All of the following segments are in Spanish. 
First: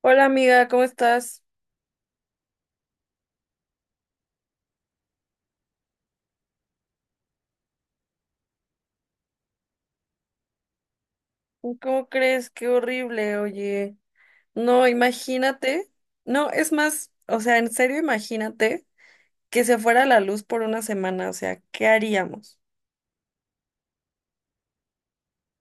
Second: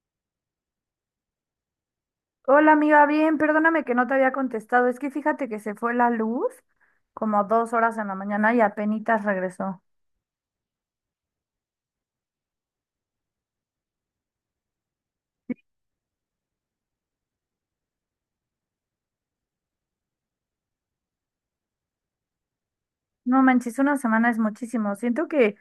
Hola amiga, ¿cómo estás? Hola amiga, bien, perdóname que no te había contestado. Es que fíjate que se fue la luz como 2 horas en la mañana y apenitas regresó. ¿Cómo crees? Qué horrible, oye. No, imagínate. No, es más, o sea, en serio, imagínate que se fuera la luz por una semana, o sea, ¿qué haríamos? No manches, una semana es muchísimo. Siento que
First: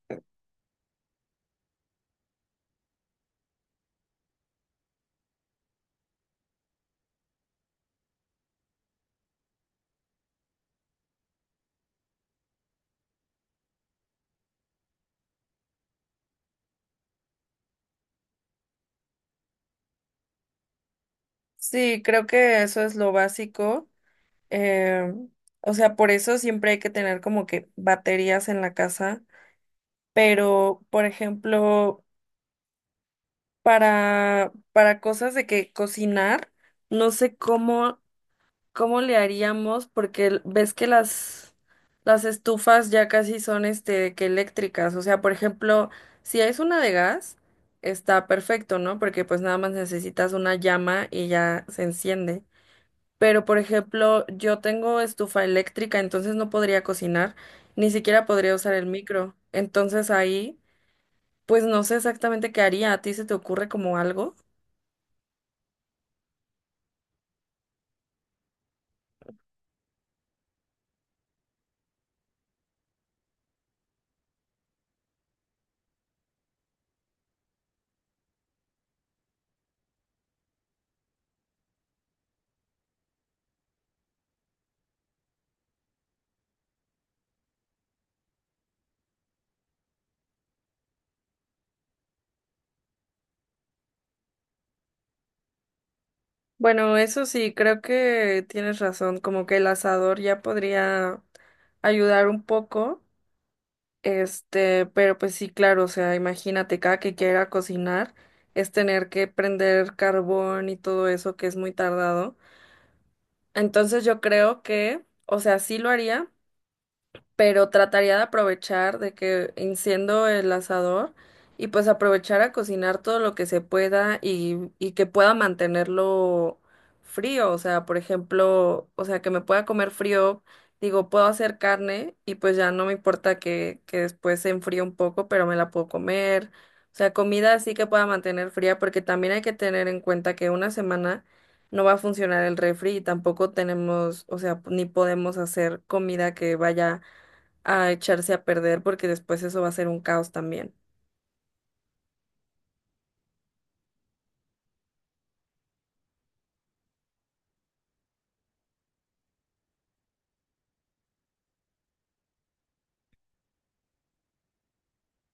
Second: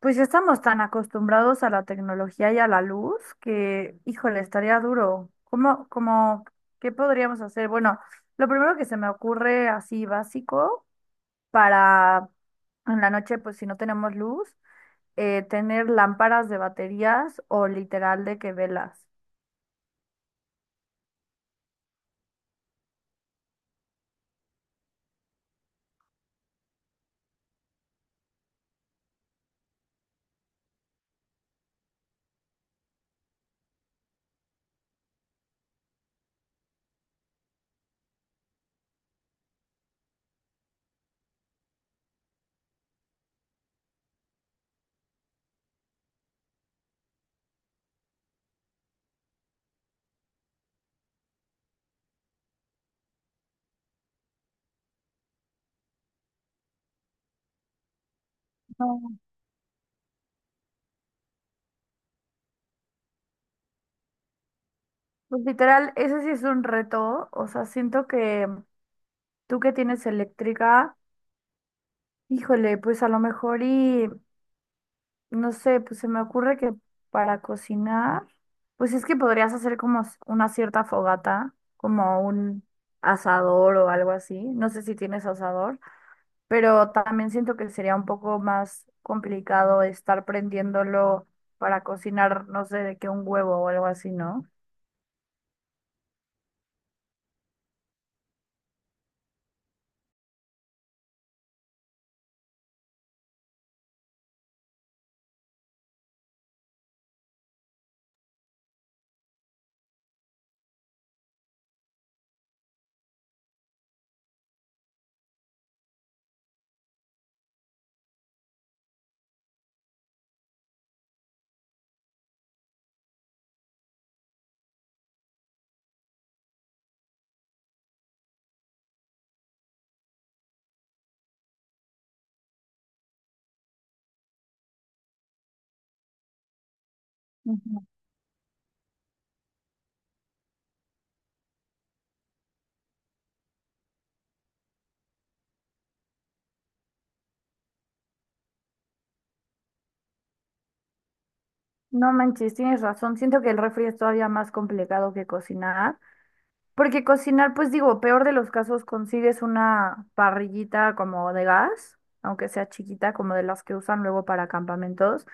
pues ya estamos tan acostumbrados a la tecnología y a la luz que, híjole, estaría duro. ¿Cómo, qué podríamos hacer? Bueno, lo primero que se me ocurre así básico para en la noche, pues si no tenemos luz, tener lámparas de baterías o literal de que velas. Sí, creo que eso es lo básico. eh, o sea, por eso siempre hay que tener como que baterías en la casa, pero, por ejemplo, para cosas de que cocinar, no sé cómo. ¿Cómo le haríamos? Porque ves que las estufas ya casi son este de que eléctricas. O sea, por ejemplo, si es una de gas, está perfecto, ¿no? Porque pues nada más necesitas una llama y ya se enciende. Pero, por ejemplo, yo tengo estufa eléctrica, entonces no podría cocinar, ni siquiera podría usar el No. micro. Entonces ahí, pues no sé exactamente qué haría. ¿A ti se te ocurre como algo? Pues literal, ese sí es un reto. O sea, siento que tú que tienes eléctrica, híjole, pues a lo mejor y no sé, pues se me ocurre que para cocinar, pues es que podrías hacer como una cierta fogata, como un asador o algo así. No sé si tienes asador, pero también siento que sería un poco más complicado estar prendiéndolo para cocinar, no sé, de que un huevo o algo así, ¿no? Bueno, eso sí, creo que tienes razón, como que el asador ya podría ayudar un poco, pero pues sí, claro, o sea, imagínate, cada que quiera cocinar es tener que prender carbón y todo eso que es muy tardado. Entonces yo creo que, o sea, sí lo haría, pero trataría de aprovechar de que enciendo el asador y pues aprovechar a cocinar todo lo que se pueda y que pueda mantenerlo frío, o sea, por ejemplo, o sea, que me pueda comer frío, digo, puedo hacer carne y pues ya no me importa que después se enfríe un poco, pero me la puedo comer, o sea, comida así que pueda mantener fría, porque también hay que tener en cuenta que una semana no va a funcionar el refri y tampoco tenemos, o sea, ni podemos hacer comida que vaya a echarse a perder porque después eso va a ser un caos también. No manches, tienes razón. Siento que el refri es todavía más complicado que cocinar. Porque cocinar, pues digo, peor de los casos, consigues una parrillita como de gas, aunque sea chiquita, como de las que usan luego para campamentos,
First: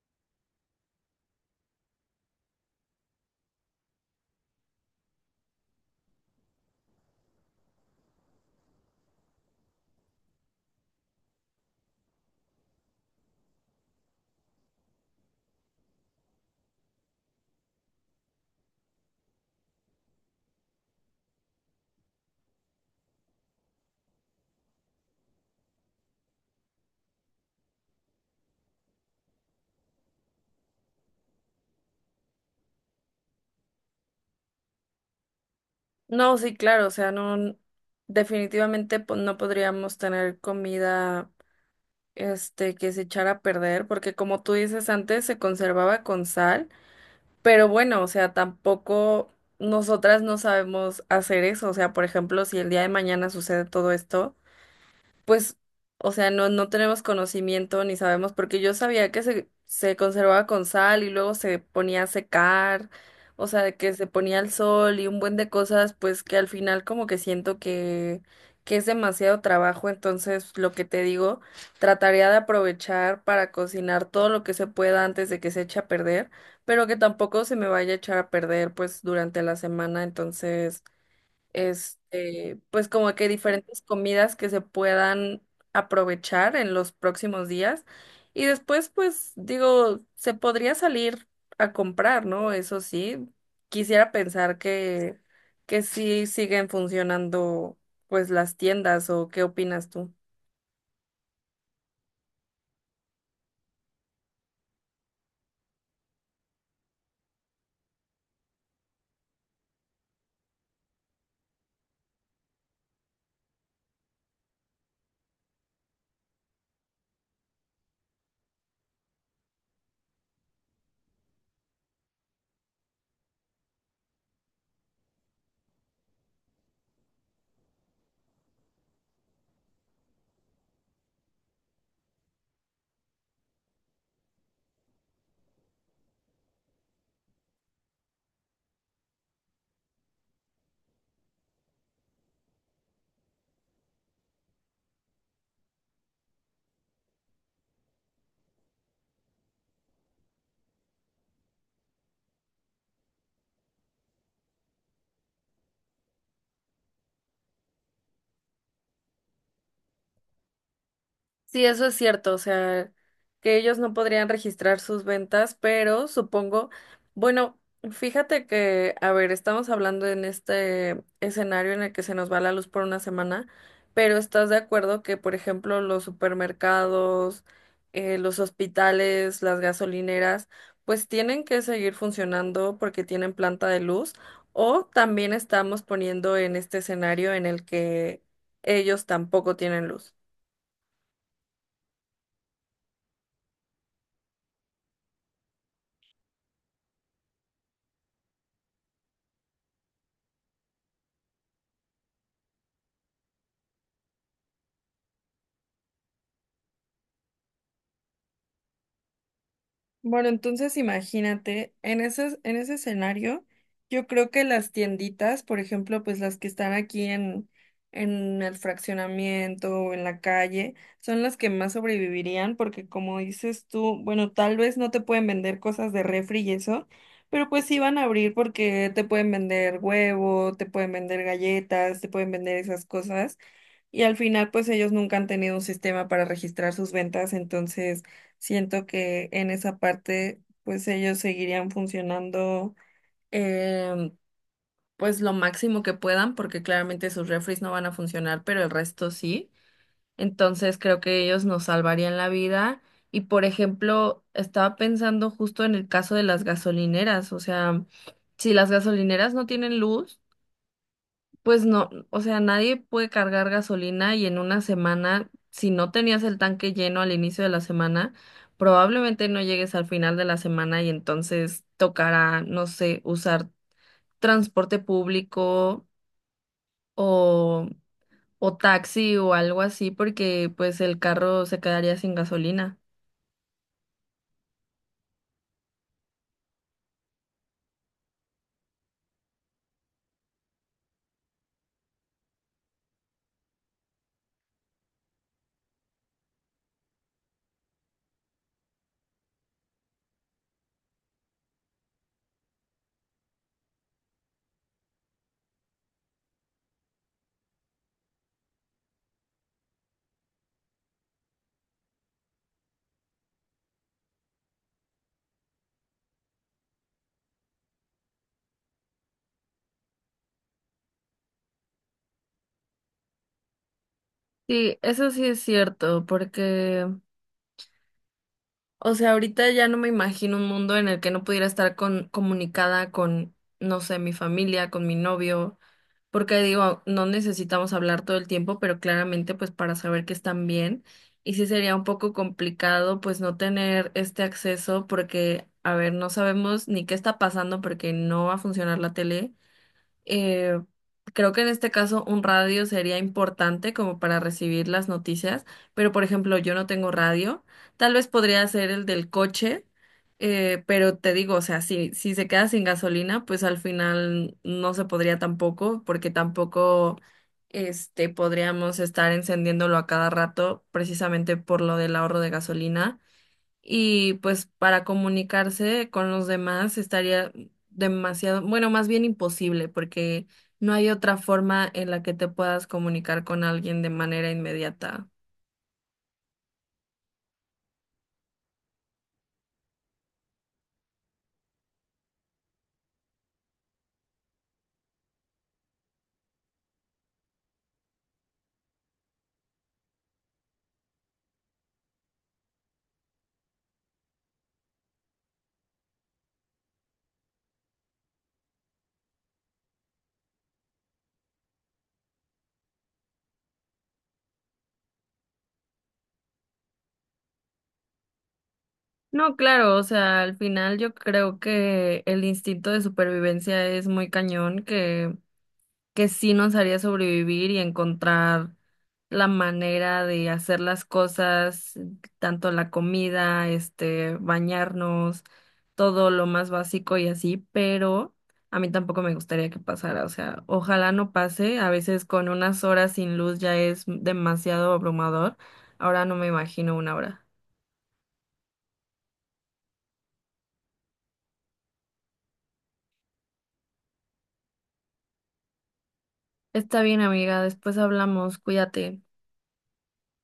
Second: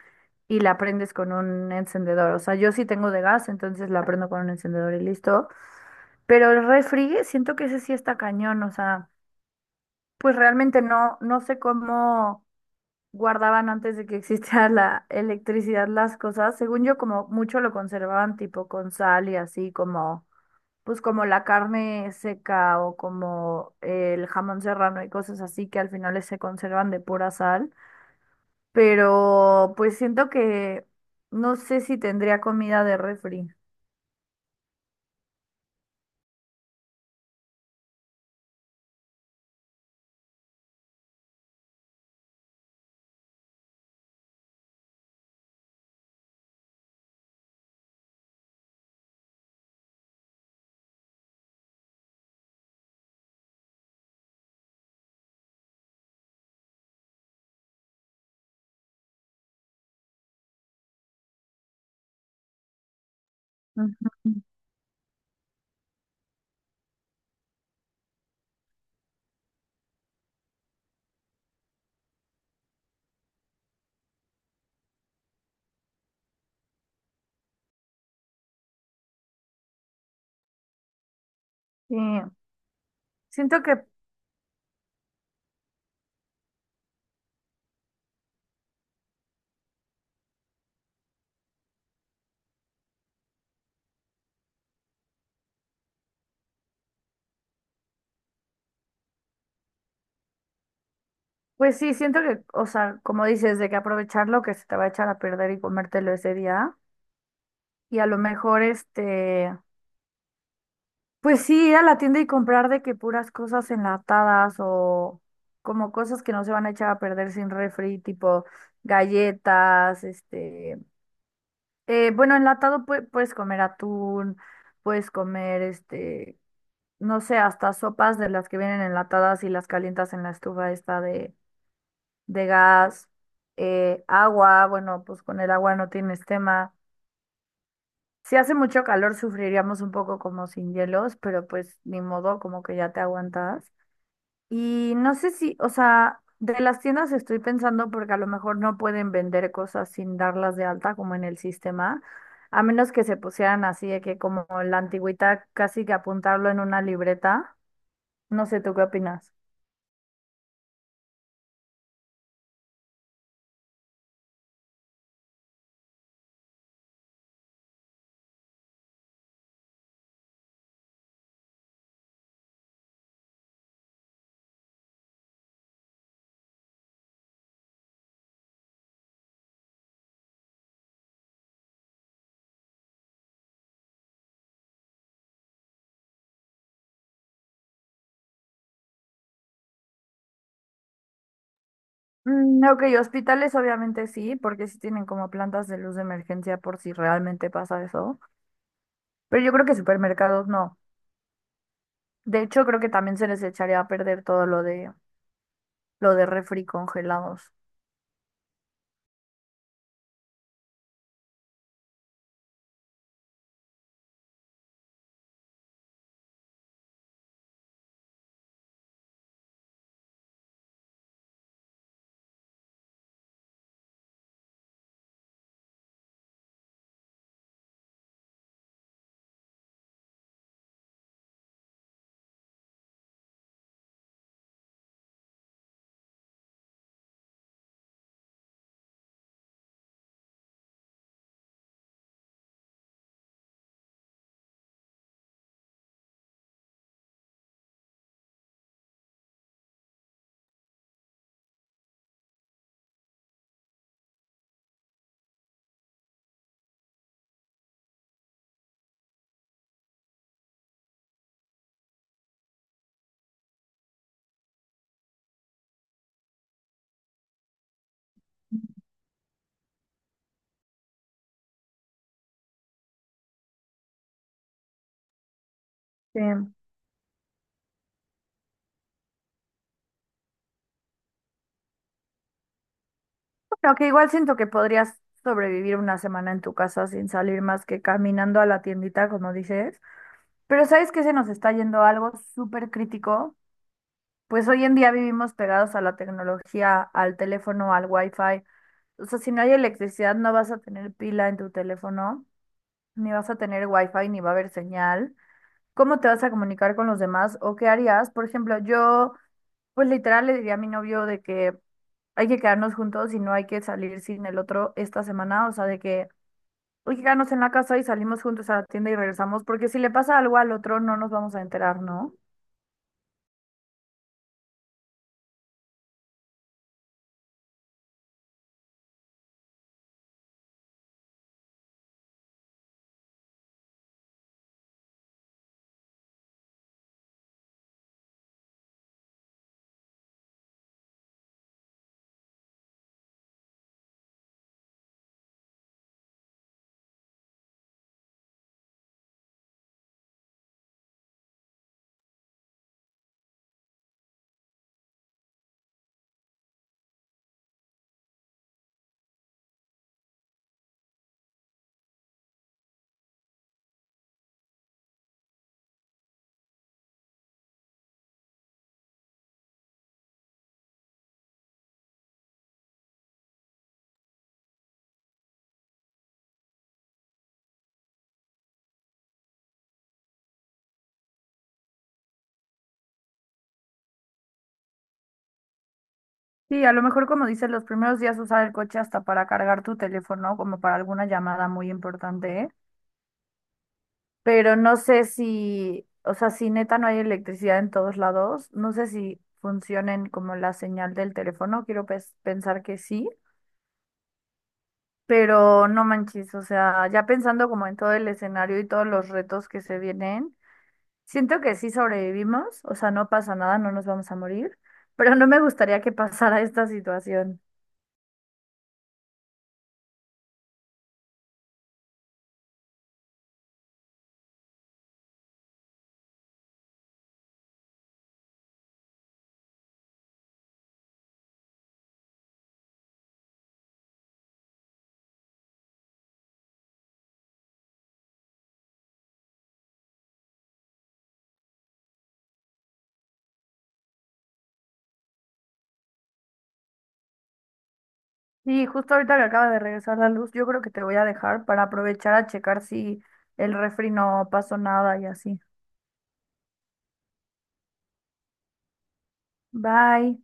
y la prendes con un encendedor. O sea, yo sí tengo de gas, entonces la prendo con un encendedor y listo. Pero el refri, siento que ese sí está cañón. O sea, pues realmente no sé cómo guardaban antes de que existiera la electricidad las cosas. Según yo, como mucho lo conservaban tipo con sal y así como, pues como la carne seca o como el jamón serrano y cosas así que al final se conservan de pura sal. Pero pues siento que no sé si tendría comida de refri. No, sí, claro, o sea, no, definitivamente no podríamos tener comida, que se echara a perder porque como tú dices antes se conservaba con sal, pero bueno, o sea, tampoco nosotras no sabemos hacer eso, o sea, por ejemplo, si el día de mañana sucede todo esto. Pues, o sea, no, no tenemos conocimiento ni sabemos, porque yo sabía que se conservaba con sal y luego se ponía a secar, o sea, que se ponía Ujú. al sol y un buen de cosas, pues que al final como que siento que es demasiado trabajo, entonces lo que te digo, trataría de aprovechar para cocinar todo lo que se pueda antes de que se eche a perder, pero que tampoco se me vaya a echar a perder pues durante la semana, entonces Sí, pues como que siento diferentes que, comidas que se puedan aprovechar en los próximos días. Y después, pues digo, se podría salir a comprar, ¿no? Eso sí, quisiera pensar que sí siguen funcionando pues las tiendas o qué opinas tú. pues sí, siento que, o sea, como dices, de que aprovechar lo que se te va a echar a perder y comértelo ese día. Y a lo mejor, este. Pues sí, ir a la tienda y comprar de que puras cosas enlatadas o como cosas que no se van a echar a perder sin refri, tipo galletas, este, bueno, enlatado puedes comer atún, puedes comer, este, no sé, hasta sopas de las que vienen enlatadas y las calientas en la estufa esta de gas, agua, bueno, pues con el agua no tienes tema. Si hace mucho calor sufriríamos un poco como sin hielos, pero pues ni modo, como que ya te aguantas. Y no sé si, o sea, de las tiendas estoy pensando porque a lo mejor no pueden vender cosas sin darlas de alta como en el sistema, a menos que se pusieran así de que como la antigüita casi que apuntarlo en una libreta. No sé, ¿tú qué opinas? Sí, eso es cierto, o sea, que ellos no podrían registrar sus ventas, pero supongo, bueno, fíjate que, a ver, estamos hablando en este escenario en el que se nos va la luz por una semana, pero ¿estás de acuerdo que, por ejemplo, los supermercados, los hospitales, las gasolineras, pues tienen que seguir funcionando porque tienen planta de luz? O también estamos poniendo en este escenario en el que ellos tampoco tienen luz. Mm, ok, hospitales obviamente sí, porque sí tienen como plantas de luz de emergencia por si realmente pasa eso. Pero yo creo que supermercados no. De hecho, creo que también se les echaría a perder todo lo de refri congelados. Bueno, entonces imagínate, en ese escenario, yo creo que las tienditas, por ejemplo, pues las que están aquí en, el fraccionamiento o en la calle, son las que más sobrevivirían porque como dices tú, bueno, tal vez no te pueden vender cosas de refri y eso, pero pues sí van a abrir porque te pueden vender huevo, te pueden vender galletas, te pueden vender esas cosas y al final pues ellos nunca han tenido un sistema para registrar sus ventas, entonces... Siento que en esa parte, pues ellos seguirían funcionando, em, pues lo máximo que puedan, porque claramente sus refries no van a funcionar, pero el resto sí. Entonces creo que ellos nos salvarían la vida. Y por ejemplo, estaba pensando justo en el caso de las gasolineras, o sea, si las gasolineras no tienen luz, pues no, o sea, nadie puede cargar gasolina y en una semana, si no tenías el tanque lleno al inicio de la semana, probablemente no llegues al final de la semana y entonces tocará, no sé, usar transporte público Sí. o, o taxi o algo así porque pues el carro se quedaría sin gasolina. Aunque igual siento que podrías sobrevivir una semana en tu casa sin salir más que caminando a la tiendita, como dices. Pero ¿sabes qué se nos está yendo algo súper crítico? Pues hoy en día vivimos pegados a la tecnología, al teléfono, al wifi. O sea, si no hay electricidad, no vas a tener pila en tu teléfono, ni vas a tener wifi, ni va a haber señal. ¿Cómo te vas a comunicar con los demás o qué harías? Por ejemplo, yo pues literal le diría a mi novio de que hay que quedarnos juntos y no hay que salir sin el otro esta semana, o sea, de que hay que quedarnos en la casa y salimos juntos a la tienda y regresamos, porque si le pasa algo al otro no nos vamos a enterar, ¿no? Sí, eso sí es cierto, porque, o sea, ahorita ya no me imagino un mundo en el que no pudiera estar comunicada con, no sé, mi familia, con mi novio. Porque digo, no necesitamos hablar todo el tiempo, pero claramente pues para saber que están bien. Y sí sería un poco complicado pues no tener este acceso porque, a ver, no sabemos ni qué está pasando porque no va a funcionar la tele. Eh, creo que en este caso un radio sería importante como para recibir las noticias, pero por ejemplo yo no tengo radio, tal vez podría ser el del coche, pero te digo, o sea, si, se queda sin gasolina, pues al final no se podría tampoco, porque tampoco podríamos estar encendiéndolo a cada rato precisamente por lo del ahorro de gasolina y pues para comunicarse con los demás estaría demasiado, bueno, más bien imposible, porque no hay otra forma en la que te puedas comunicar con alguien de manera inmediata. Sí, a lo mejor como dices, los primeros días usar el coche hasta para cargar tu teléfono, como para alguna llamada muy importante, ¿eh? Pero no sé si, o sea, si neta no hay electricidad en todos lados, no sé si funcionen como la señal del teléfono, quiero pensar que sí. Pero no manches, o sea, ya pensando como en todo el escenario y todos los retos que se vienen, siento que sí sobrevivimos, o sea, no pasa nada, no nos vamos a morir, pero no me gustaría que pasara esta situación. No, claro, o sea, al final yo creo que el instinto de supervivencia es muy cañón, que sí nos haría sobrevivir y encontrar la manera de hacer las cosas, tanto la comida, bañarnos, todo lo más básico y así, pero a mí tampoco me gustaría que pasara, o sea, ojalá no pase, a veces con unas horas sin luz ya es demasiado abrumador, ahora no me imagino una hora. Y justo ahorita que acaba de regresar la luz, yo creo que te voy a dejar para aprovechar a checar si el refri no pasó nada y así. Está bien, amiga, después hablamos, cuídate. Bye.